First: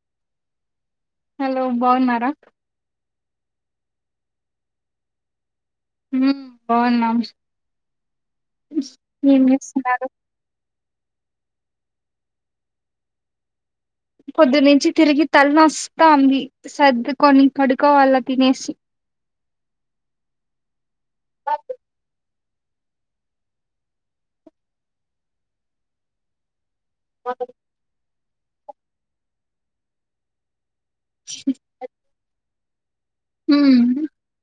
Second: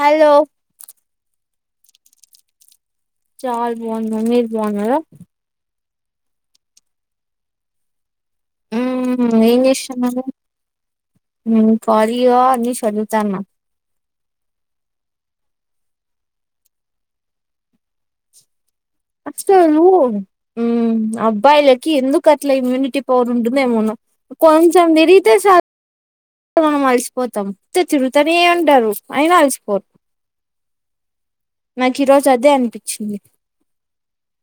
Hello hello బాగున్నారా చాల బాగున్నా మీరు బాగున్నారా హ్మ్ బాగున్నాం ఉమ్ ఏం చేస్తున్నారు పారీవా అని సర్దుతున్న పొద్దునుంచి తిరిగి [unintelligible] ఉ అబ్బాయిలకి ఎందుకు అట్లా ఇమ్యూనిటీ పవర్ ఉంటేమన్నా కొంచెం తిరిగితే చ మనం అలిసిపోతం తిరుగుతూనే ఉంటారు అయినా అలసిపోరు నాకు ఈరోజు అదే అనిపించింది పిచ్చింది హ్మ్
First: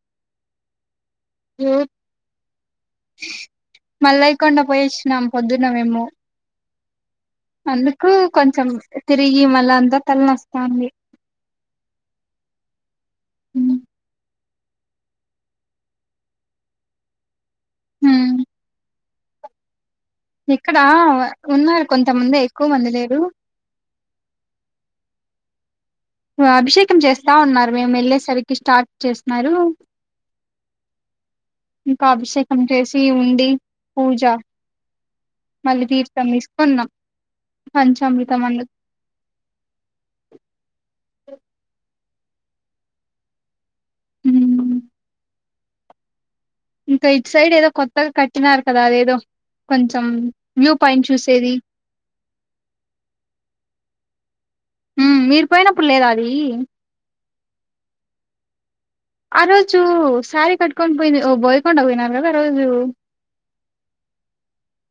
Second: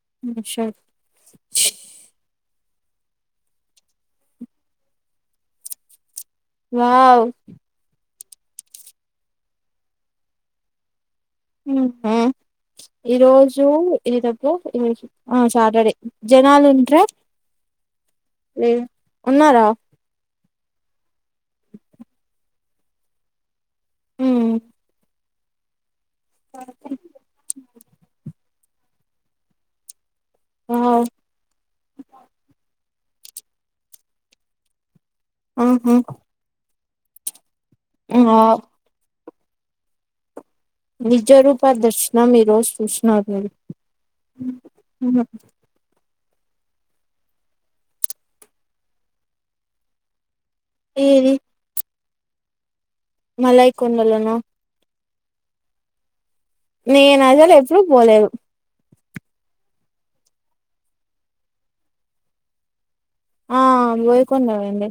[unintelligible] హ మల్లయ్య కొండ పోయి వచ్చినం పొద్దున మేము వావ్ అందుకు కొంచెం తిరిగి మళ్ళ అంతా తలనొస్తాంది మ్మ్ ఈరోజు హ్మ్ ఏదబ్బా ఆ సాటర్డే జనాలు ఉంట్ర హ్మ్. లే ఉన్నారా ఇక్కడ ఉన్నారు కొంత ముందే ఎక్కువ మంది లేరు హ్మ్ అభిషేకం చేస్తా ఉన్నారు మేము వెళ్ళేసరికి స్టార్ట్ చేస్తున్నారు ఆ ఇంకా అభిషేకం చేసి పి ఉండి పూజ మళ్ళీ ఆహా తీర్థం తీసుకోన్నాం పంచామృతం ఆ అందు నిజ రూప దర్శ మీ రోజు చూసిన మీరు హ్మ్ ఇంకా ఇటు సైడ్ ఏదో కొత్తగా కట్టినారు కదా అదేదో కొంచెం వ్యూ పాయింట్ చూసేది మళయి కొండండాలనా మీరు పోయినప్పుడు లేదా అది నేనాజ ప్పుూ బోలే ఆ రోజు శారీ కట్టుకొనిడి పోయింది ఓ బోయకుండా పోయినారు కదా ఆ రోజు ఆ పోయికొందవడి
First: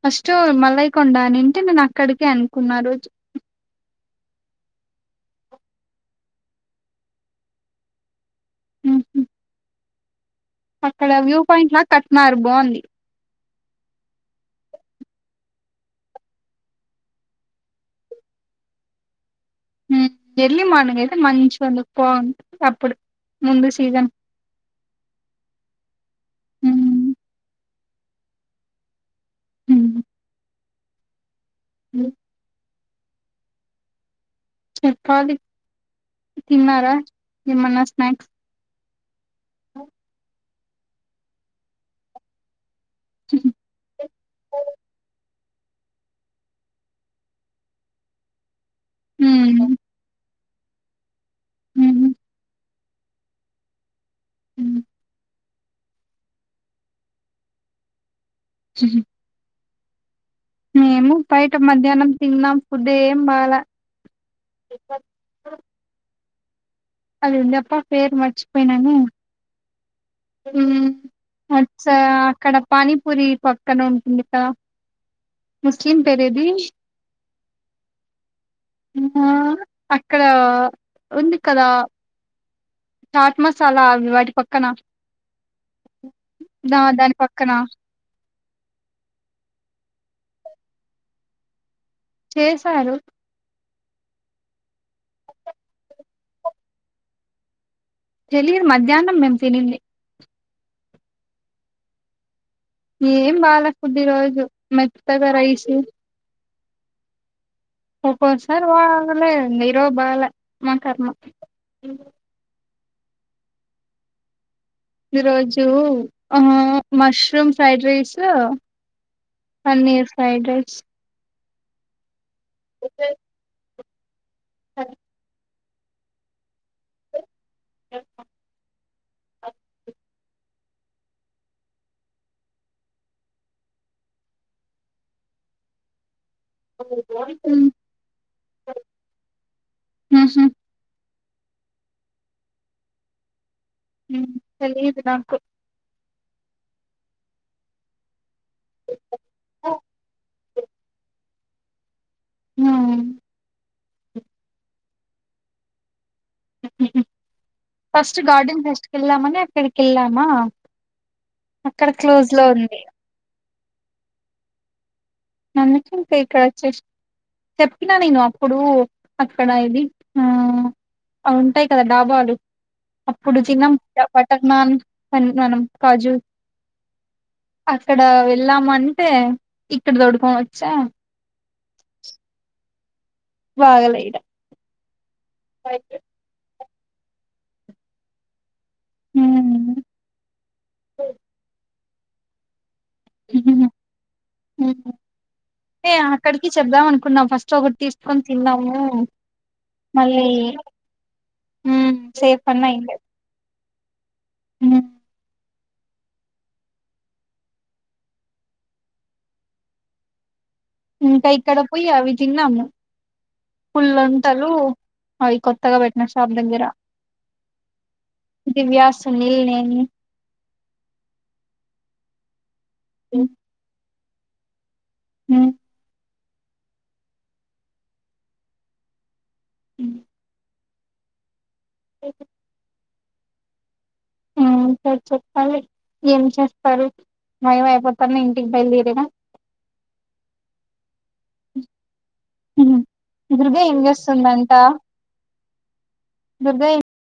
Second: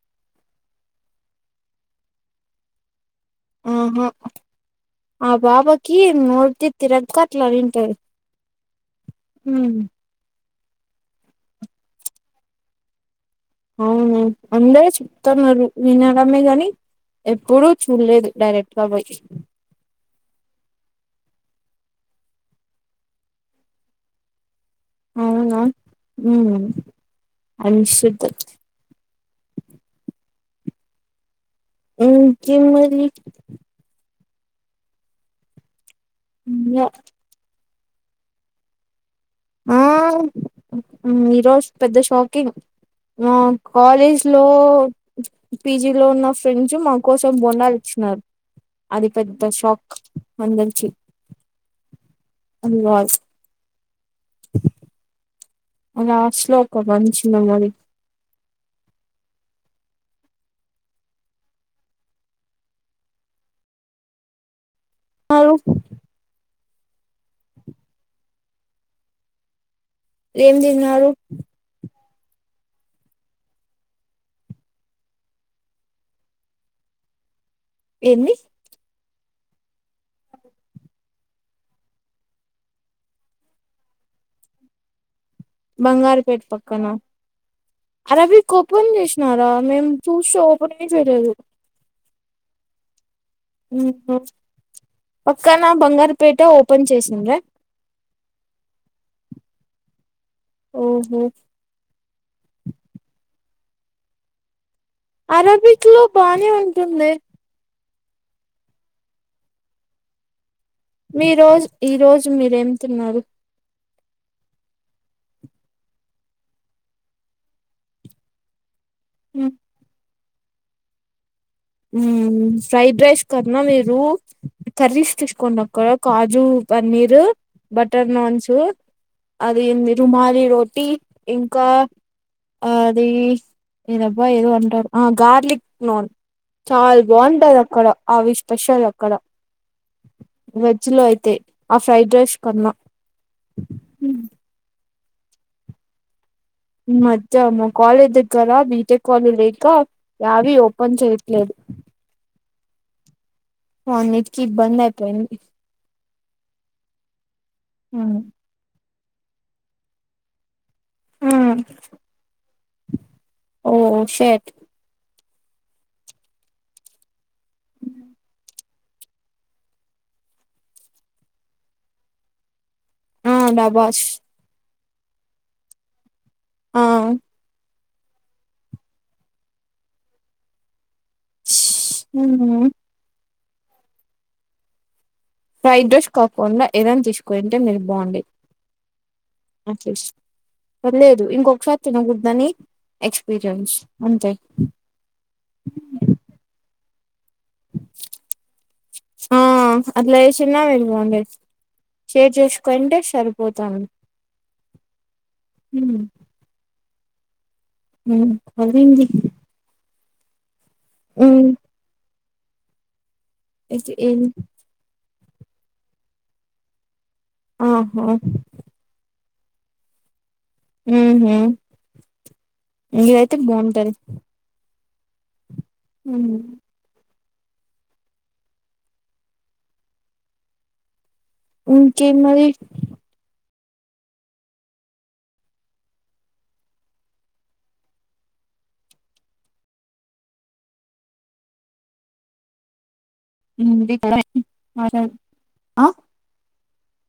ఫస్ట్ మల్లైకొండనింటే నేను అక్కడికే అనుకున్నారు ఆహా ఆ బాబాకి నోడ్త తిరగగా అట్లరింతయి ఉ హ అక్కడ వ్యూ పాయింట్ లా కట్నార్ బాంది అవును అందర చెూప్తున్నారు వినకమే కాని ఎప్పుడుూ చూడలేదు డైరెక్ట్ గా పోయి ఎర్లి మార్నింగ్ అయితే మంచి అంది పోవంది అప్పుడు ముందు సీజన్ అవునా హ హ్మ్ అనిశుద్ధ హ్మ్ అ క న చెప్పది తిన్నారా నిమన్నా స్నాక్స్ ఆ అ ఈరోజు పెద్ద షాకింగ్ ఆ కాలేజ్ లో పీజిలో ఉన్న ఫ్రెండ్స్ మా కోసం బొండాలు ఇచ్చినారు అది పెద్ద హ్మ్ షాక్ వందంచి ఉహు, వాయిస్ చ్ ఉహు. అలా శ్లోకం మంచిన మరి చుహ్ మేము బయట మధ్యాహ్నం తినం ఫుడ్ ఏం బాల ఆరు అది ఉందఅప్ప పేరు మర్చిపోయిననే ఏం తిన్నారు అచ్చ అక్కడ పానీపూరి పక్కన ఉంటుంది గా ముస్లిం పేరేమి ఎన్ని అక్కడ ఉంది కదా చాట్ మసాలా అవి వాటి పక్కన బంగాల పేట్ దా పక్కన దాని పక్కన అరబి ఓపెన్ చేసినారా మేము చూస్తే ఓపెనే చేయలేదు చేసారు పక్కన బంగారుపేట ఓపెన్ చేసింది తెలీదు మధ్యాహ్నం మేము తినింది ఓహో ఏం బాల ఫుడ్ ఈ రోజు మెత్తగా రైస్ అరబిక్ లో బానే ఉంట ఉంటుందే ఒక్కో సారి బగలే ఈరోజు బాల మీ రోజు ఈ రోజు మీరేం తిన్నారు ఈ రోజు మష్రూమ్ ఫ్రైడ్ రైస్ ఊ పన్నీర్ ఫ్రైడ్ రైస్ ఉ ఫ్రైడ్ రాైస్ కన్నా మీరు రూ కర్రీస్ తీసుకున్నాం కాజు పన్నీర్ బటర్ నాన్స్ అది రుమాలి రోటీ ఇంకా అది ఏదబా ఏదో అంటారు ఆ గార్లిక్ నాన్ ఉహు చాలా బాగుంటాది అక్కడ అవి స్పెషల్ అక్కడ వెజ్ లో అయితే ఆ ఫ్రైడ్ రైస్ కన్నా చలి నాకు మధ్య మా కాలేజ్ దగ్గర బీటెక్ కాలేజ్ లేక యావీ ఓపెన్ చేయట్లేదు హ అన్నిటికి ఇబ్బంది అయిపోయింది ఉమ్ ఫస్ట్ గార్డెన్ ఫెస్ట్ వెళ్ళమానే ఎక్కడకి వెళ్ళమా ఉమ్. అక్కడ క్లోజ్ లో ఉంది ఓ సేట్ అందుకం పే కచ్చే చెప్పినా నేను అప్పుడు అక్కడ ఇది ఆ అ ఉంటాయి కదా డాబాలు ఆ అప్పుడు చిన్న డబాస్ బటర్ నాన్ అ మన కాజు ఆ అక్కడ వెళ్ళామంటే ఇ దడుకో వచ్చా ఉహ్ ఉహ్ వాగలెడా ఫ్రైడ్ డ్రెస్ [unintelligible] ఏదనా తీసుకోంటే మీరు బాగుండి ఉమ్. పర్లేదు ఇంకొకసారీ తినగుద్దాని ఎక్స్పీరియన్స్ ఉంటాయి ఏ అక్కడికి [unintelligible] ఫస్ట్ ఒకటి తీసుకొని తిన్నాాము ఆ అట్లా మళ్ళీ చేసినా మీరు బాగుండేది ఉహ్ షేర్ సేఫ్ అన్నా అయి చేసుకుంటే ఉండేది [unintelligible] ఉహ్ హమ్ ఉహ్ వెళ్ళింది ఉహ్ కై కడపుయి అవి తిన్నాము ఏది పుల్ళంటలు అవి కొత్తగా పెట్టిన షాప్ దగ్గర ఆహా నేనే ఉహ్ ఉహ్ ఇదయితే బాగుంటది ఉహ్ ఉహ్ అ ఇంకేం మరి ఆ ఇంక చెప్పాలి. ఏం చేస్తారు టైం అయిపోతుంది ఇంటికి బయలుదేరేనా? ఉమ్ దుర్గా ఏం హ్మ్. చేస్తుంది అంట ఆ! దుర్గా ఎం